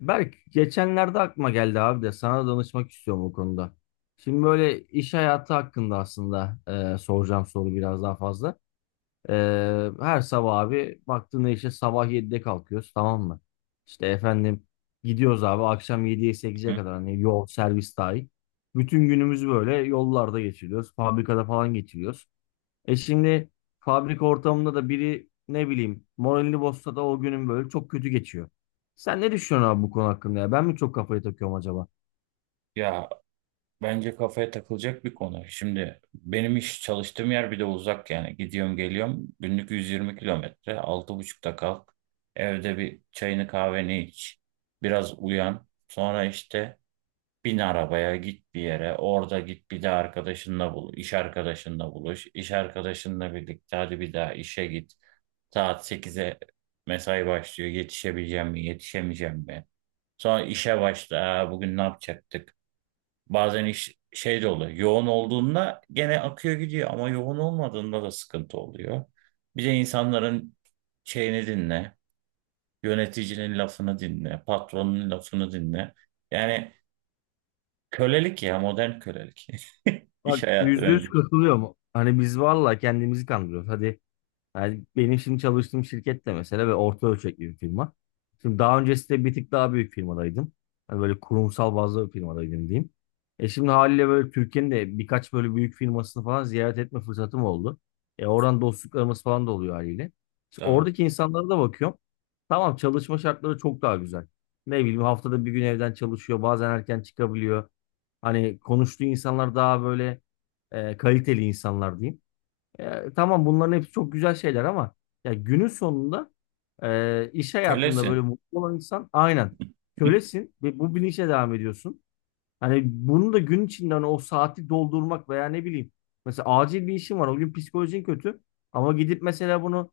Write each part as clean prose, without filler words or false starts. Berk geçenlerde aklıma geldi abi de sana da danışmak istiyorum bu konuda. Şimdi böyle iş hayatı hakkında aslında soracağım soru biraz daha fazla. E, Her sabah abi baktığında işte sabah 7'de kalkıyoruz, tamam mı? İşte efendim, gidiyoruz abi akşam 7'ye 8'e Hı? kadar, hani yol servis dahil. Bütün günümüzü böyle yollarda geçiriyoruz. Fabrikada falan geçiriyoruz. Şimdi fabrika ortamında da biri ne bileyim moralini bozsa da o günün böyle çok kötü geçiyor. Sen ne düşünüyorsun abi bu konu hakkında ya? Ben mi çok kafayı takıyorum acaba? Ya bence kafaya takılacak bir konu. Şimdi benim çalıştığım yer bir de uzak yani. Gidiyorum geliyorum günlük 120 kilometre. 6.30'da kalk. Evde bir çayını kahveni iç. Biraz uyan. Sonra işte bin arabaya git bir yere. Orada git bir de arkadaşınla buluş. İş arkadaşınla buluş. İş arkadaşınla birlikte hadi bir daha işe git. Saat 8'e mesai başlıyor. Yetişebileceğim mi yetişemeyeceğim mi? Sonra işe başla. Aa, bugün ne yapacaktık? Bazen iş şey de oluyor. Yoğun olduğunda gene akıyor gidiyor ama yoğun olmadığında da sıkıntı oluyor. Bir de insanların şeyini dinle, yöneticinin lafını dinle, patronun lafını dinle. Yani kölelik ya, modern kölelik. İş Bak, hayatı yüzde bence. yüz katılıyorum. Hani biz valla kendimizi kandırıyoruz. Hadi. Yani benim şimdi çalıştığım şirket de mesela, ve orta ölçekli bir firma. Şimdi daha öncesinde bir tık daha büyük firmadaydım. Hani böyle kurumsal bazlı bir firmadaydım diyeyim. Şimdi haliyle böyle Türkiye'nin de birkaç böyle büyük firmasını falan ziyaret etme fırsatım oldu. Oradan dostluklarımız falan da oluyor haliyle. Şimdi Tabii. oradaki insanlara da bakıyorum. Tamam, çalışma şartları çok daha güzel. Ne bileyim, haftada bir gün evden çalışıyor. Bazen erken çıkabiliyor. Hani konuştuğu insanlar daha böyle kaliteli insanlar diyeyim. Tamam, bunların hepsi çok güzel şeyler ama ya günün sonunda iş hayatında böyle Kölesin. mutlu olan insan, aynen, kölesin ve bu bilinçle devam ediyorsun. Hani bunu da gün içinde, hani o saati doldurmak veya ne bileyim, mesela acil bir işin var, o gün psikolojin kötü ama gidip mesela bunu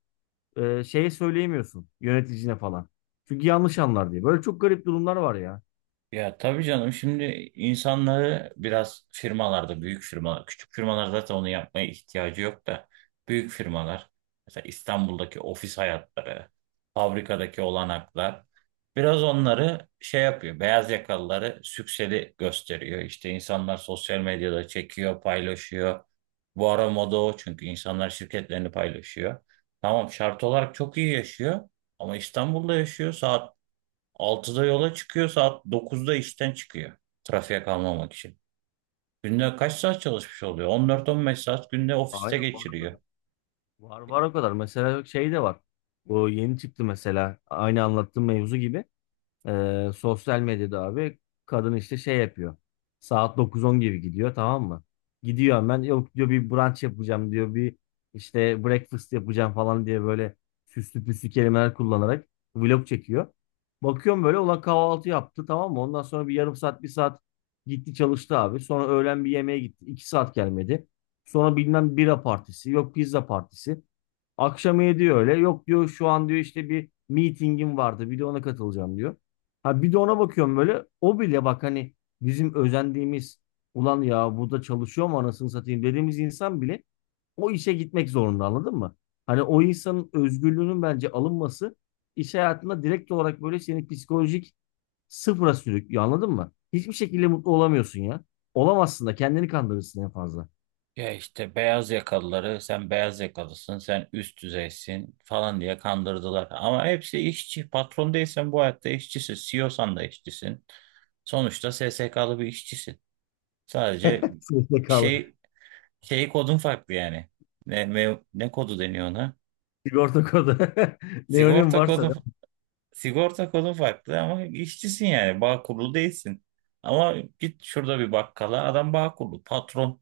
şeye söyleyemiyorsun, yöneticine falan. Çünkü yanlış anlar diye. Böyle çok garip durumlar var ya. Ya tabii canım, şimdi insanları biraz firmalarda, büyük firmalar küçük firmalar, zaten onu yapmaya ihtiyacı yok da, büyük firmalar mesela İstanbul'daki ofis hayatları, fabrikadaki olanaklar biraz onları şey yapıyor, beyaz yakalıları sükseli gösteriyor. İşte insanlar sosyal medyada çekiyor paylaşıyor, bu ara moda o, çünkü insanlar şirketlerini paylaşıyor. Tamam, şart olarak çok iyi yaşıyor ama İstanbul'da yaşıyor. Saat 6'da yola çıkıyor, saat 9'da işten çıkıyor. Trafiğe kalmamak için. Günde kaç saat çalışmış oluyor? 14-15 saat günde ofiste Aynen, var o geçiriyor. kadar. Var var o kadar. Mesela şey de var. O yeni çıktı mesela, aynı anlattığım mevzu gibi. Sosyal medyada abi kadın işte şey yapıyor. Saat 9-10 gibi gidiyor, tamam mı? Gidiyor hemen, yok diyor bir brunch yapacağım diyor, bir işte breakfast yapacağım falan diye böyle süslü püslü kelimeler kullanarak vlog çekiyor. Bakıyorum böyle, ulan kahvaltı yaptı, tamam mı? Ondan sonra bir yarım saat bir saat gitti çalıştı abi. Sonra öğlen bir yemeğe gitti. 2 saat gelmedi. Sonra bilmem bira partisi, yok pizza partisi. Akşam diyor öyle. Yok diyor, şu an diyor işte bir meetingim vardı. Bir de ona katılacağım diyor. Ha, bir de ona bakıyorum böyle. O bile bak, hani bizim özendiğimiz, ulan ya burada çalışıyor mu anasını satayım dediğimiz insan bile o işe gitmek zorunda, anladın mı? Hani o insanın özgürlüğünün bence alınması, iş hayatında direkt olarak böyle seni psikolojik sıfıra sürüklüyor, anladın mı? Hiçbir şekilde mutlu olamıyorsun ya. Olamazsın da, kendini kandırırsın en fazla. Ya işte beyaz yakalıları, sen beyaz yakalısın, sen üst düzeysin falan diye kandırdılar. Ama hepsi işçi. Patron değilsen bu hayatta işçisin. CEO'san da işçisin. Sonuçta SSK'lı bir işçisin. Sadece SSK'lı şey şey kodun farklı yani. Ne kodu deniyor ona? sigorta kodu. Ne önemi Sigorta varsa kodun da. sigorta kodun farklı ama işçisin yani. Bağ kurulu değilsin. Ama git şurada bir bakkala, adam bağ kurulu. Patron,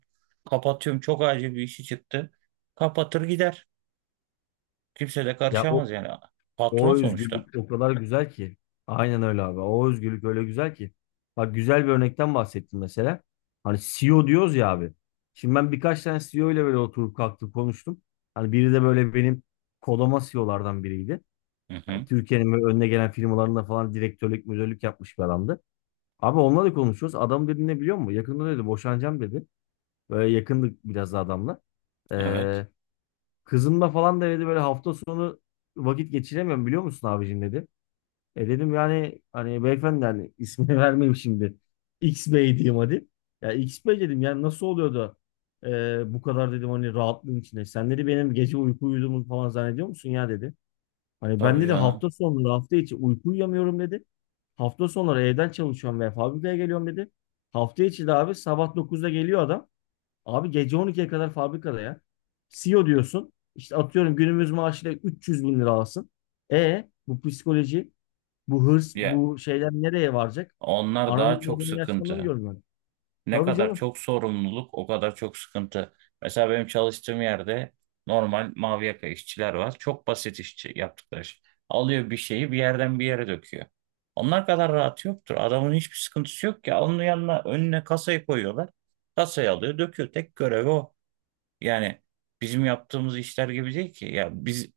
kapatıyorum çok acil bir işi çıktı. Kapatır gider. Kimse de Ya o karışamaz yani. O Patron sonuçta. özgürlük o kadar güzel ki. Aynen öyle abi. O özgürlük öyle güzel ki. Bak, güzel bir örnekten bahsettim mesela. Hani CEO diyoruz ya abi. Şimdi ben birkaç tane CEO ile böyle oturup kalktım, konuştum. Hani biri de böyle benim kolama CEO'lardan biriydi. Hı Yani hı. Türkiye'nin böyle önüne gelen firmalarında falan direktörlük, müdürlük yapmış bir adamdı. Abi onunla da konuşuyoruz. Adam dedi, ne biliyor musun? Yakında dedi boşanacağım dedi. Böyle yakındık biraz da adamla. Evet. Ee, Kızımla falan da dedi böyle hafta sonu vakit geçiremiyorum biliyor musun abicim dedi. Dedim yani hani beyefendi, hani ismini vermeyeyim şimdi. X Bey diyeyim hadi. Ya X Bey dedim, yani nasıl oluyordu? Bu kadar dedim, hani rahatlığın içinde. Sen dedi benim gece uyku uyuduğumu falan zannediyor musun ya dedi. Hani ben Tabii dedi canım. hafta sonları, hafta içi uyku uyuyamıyorum dedi. Hafta sonları evden çalışıyorum ve fabrikaya geliyorum dedi. Hafta içi de abi sabah 9'da geliyor adam. Abi gece 12'ye kadar fabrikada ya. CEO diyorsun. İşte atıyorum günümüz maaşıyla 300 bin lira alsın. Bu psikoloji, bu hırs, Ya, bu şeyler nereye varacak? onlar daha Ananın çok babanın yaşlananı sıkıntı. görmem. Ne Tabii kadar canım. çok sorumluluk, o kadar çok sıkıntı. Mesela benim çalıştığım yerde normal mavi yaka işçiler var. Çok basit işçi, yaptıkları iş. Alıyor bir şeyi bir yerden bir yere döküyor. Onlar kadar rahat yoktur. Adamın hiçbir sıkıntısı yok ki. Onun yanına, önüne kasayı koyuyorlar. Kasayı alıyor döküyor. Tek görevi o. Yani bizim yaptığımız işler gibi değil ki. Ya biz,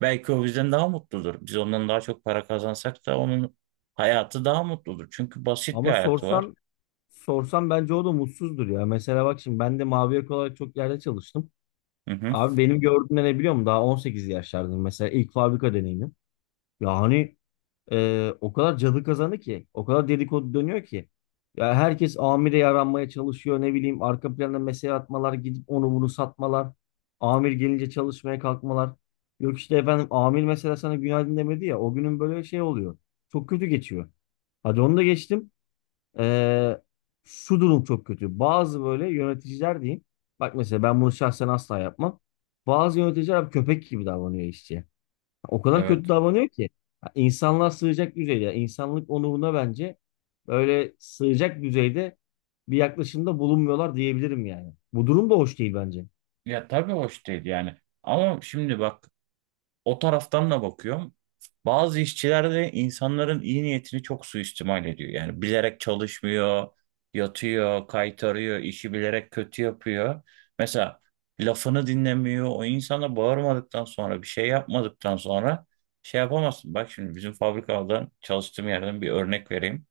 belki o bizden daha mutludur. Biz ondan daha çok para kazansak da onun hayatı daha mutludur. Çünkü basit bir Ama hayatı var. sorsan bence o da mutsuzdur ya. Mesela bak, şimdi ben de mavi yaka olarak çok yerde çalıştım. Hı hı. Abi benim gördüğümde ne biliyor musun? Daha 18 yaşlardayım mesela, ilk fabrika deneyimim. Ya hani o kadar cadı kazanı ki, o kadar dedikodu dönüyor ki. Ya herkes amire yaranmaya çalışıyor, ne bileyim arka planda mesele atmalar, gidip onu bunu satmalar. Amir gelince çalışmaya kalkmalar. Yok işte efendim, amir mesela sana günaydın demedi ya, o günün böyle şey oluyor. Çok kötü geçiyor. Hadi onu da geçtim. Ee, Şu durum çok kötü. Bazı böyle yöneticiler diyeyim. Bak, mesela ben bunu şahsen asla yapmam. Bazı yöneticiler abi köpek gibi davranıyor işçiye. O kadar kötü Evet. davranıyor ki. Ha, İnsanlığa sığacak düzeyde, insanlık onuruna bence böyle sığacak düzeyde bir yaklaşımda bulunmuyorlar diyebilirim yani. Bu durum da hoş değil bence. Ya tabii, hoş değil yani. Ama şimdi bak, o taraftan da bakıyorum. Bazı işçiler de insanların iyi niyetini çok suistimal ediyor. Yani bilerek çalışmıyor, yatıyor, kaytarıyor, işi bilerek kötü yapıyor. Mesela lafını dinlemiyor. O insana bağırmadıktan sonra, bir şey yapmadıktan sonra şey yapamazsın. Bak şimdi bizim fabrikadan, çalıştığım yerden bir örnek vereyim.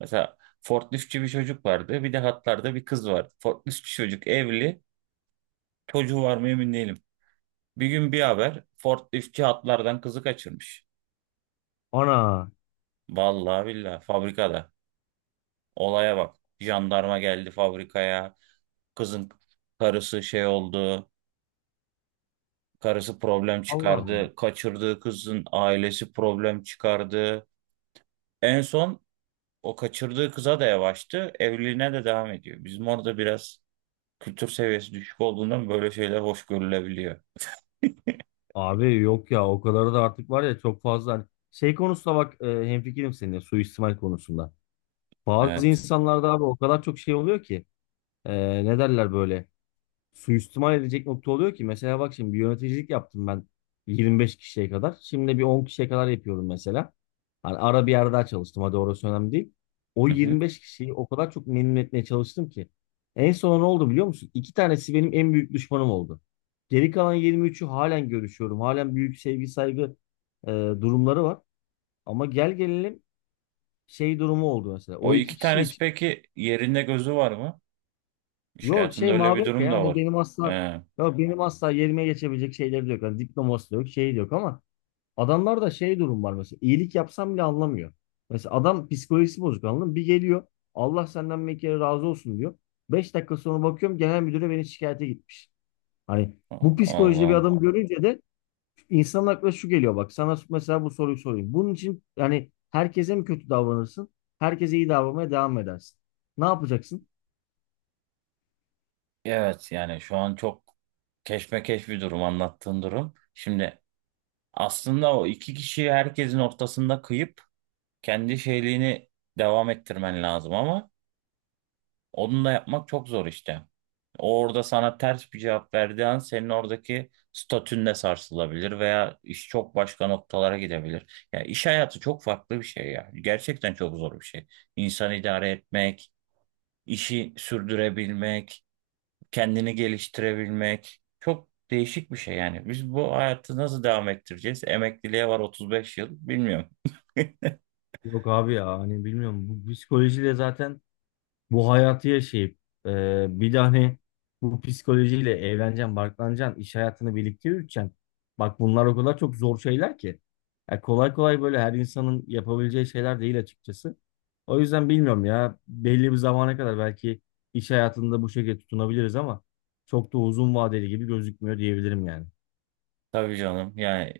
Mesela forkliftçi bir çocuk vardı. Bir de hatlarda bir kız vardı. Forkliftçi çocuk evli. Çocuğu var mı emin değilim. Bir gün bir haber, forkliftçi hatlardan kızı kaçırmış. Ana, Vallahi billahi fabrikada. Olaya bak. Jandarma geldi fabrikaya. Kızın Karısı şey oldu. Karısı problem Allah'ım. çıkardı. Kaçırdığı kızın ailesi problem çıkardı. En son o kaçırdığı kıza da yavaştı. Evliliğine de devam ediyor. Bizim orada biraz kültür seviyesi düşük olduğundan böyle şeyler hoş görülebiliyor. Abi yok ya, o kadar da artık, var ya çok fazla. Hani şey konusunda bak, hemfikirim seninle suistimal konusunda. Bazı Evet. insanlarda abi o kadar çok şey oluyor ki, ne derler böyle, suistimal edecek nokta oluyor ki. Mesela bak, şimdi bir yöneticilik yaptım ben, 25 kişiye kadar. Şimdi bir 10 kişiye kadar yapıyorum mesela. Hani ara bir yerde daha çalıştım. Hadi orası önemli değil. O Hı hı. 25 kişiyi o kadar çok memnun etmeye çalıştım ki. En son ne oldu biliyor musun? İki tanesi benim en büyük düşmanım oldu. Geri kalan 23'ü halen görüşüyorum. Halen büyük sevgi saygı durumları var. Ama gel gelelim, şey durumu oldu mesela. O O iki iki kişi tanesi için. peki, yerinde gözü var mı? İş Yok hayatında şey öyle mavi. bir Ya, durum da yani var. benim asla, He. yok benim asla yerime geçebilecek şeyleri de yok. Yani diploması da yok, şeyi de yok ama adamlar da şey, durum var mesela, iyilik yapsam bile anlamıyor. Mesela adam psikolojisi bozuk, anladın mı? Bir geliyor, Allah senden bir kere razı olsun diyor. 5 dakika sonra bakıyorum genel müdüre beni şikayete gitmiş. Hani Allah bu psikolojide bir Allah. adam görünce de insanın aklına şu geliyor. Bak, sana mesela bu soruyu sorayım. Bunun için yani herkese mi kötü davranırsın? Herkese iyi davranmaya devam mı edersin? Ne yapacaksın? Evet yani, şu an çok keşmekeş bir durum anlattığın durum. Şimdi aslında o iki kişiyi herkesin ortasında kıyıp kendi şeyliğini devam ettirmen lazım ama onu da yapmak çok zor işte. O orada sana ters bir cevap verdiği an senin oradaki statün de sarsılabilir veya iş çok başka noktalara gidebilir. Ya iş hayatı çok farklı bir şey ya. Gerçekten çok zor bir şey. İnsan idare etmek, işi sürdürebilmek, kendini geliştirebilmek çok değişik bir şey yani. Biz bu hayatı nasıl devam ettireceğiz? Emekliliğe var 35 yıl, bilmiyorum. Yok abi ya, hani bilmiyorum, bu psikolojiyle zaten bu hayatı yaşayıp, bir de hani bu psikolojiyle evleneceksin, barklanacaksın, iş hayatını birlikte yürüteceksin. Bak bunlar o kadar çok zor şeyler ki. Ya kolay kolay böyle her insanın yapabileceği şeyler değil açıkçası. O yüzden bilmiyorum ya, belli bir zamana kadar belki iş hayatında bu şekilde tutunabiliriz ama çok da uzun vadeli gibi gözükmüyor diyebilirim yani. Tabii canım yani,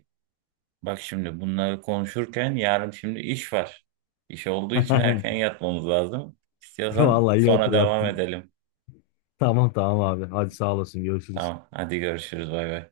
bak şimdi bunları konuşurken yarın şimdi iş var. İş olduğu için erken yatmamız lazım. İstiyorsan Vallahi iyi sonra devam hatırlattın. edelim. Tamam tamam abi, hadi sağ olasın, görüşürüz. Tamam hadi, görüşürüz, bay bay.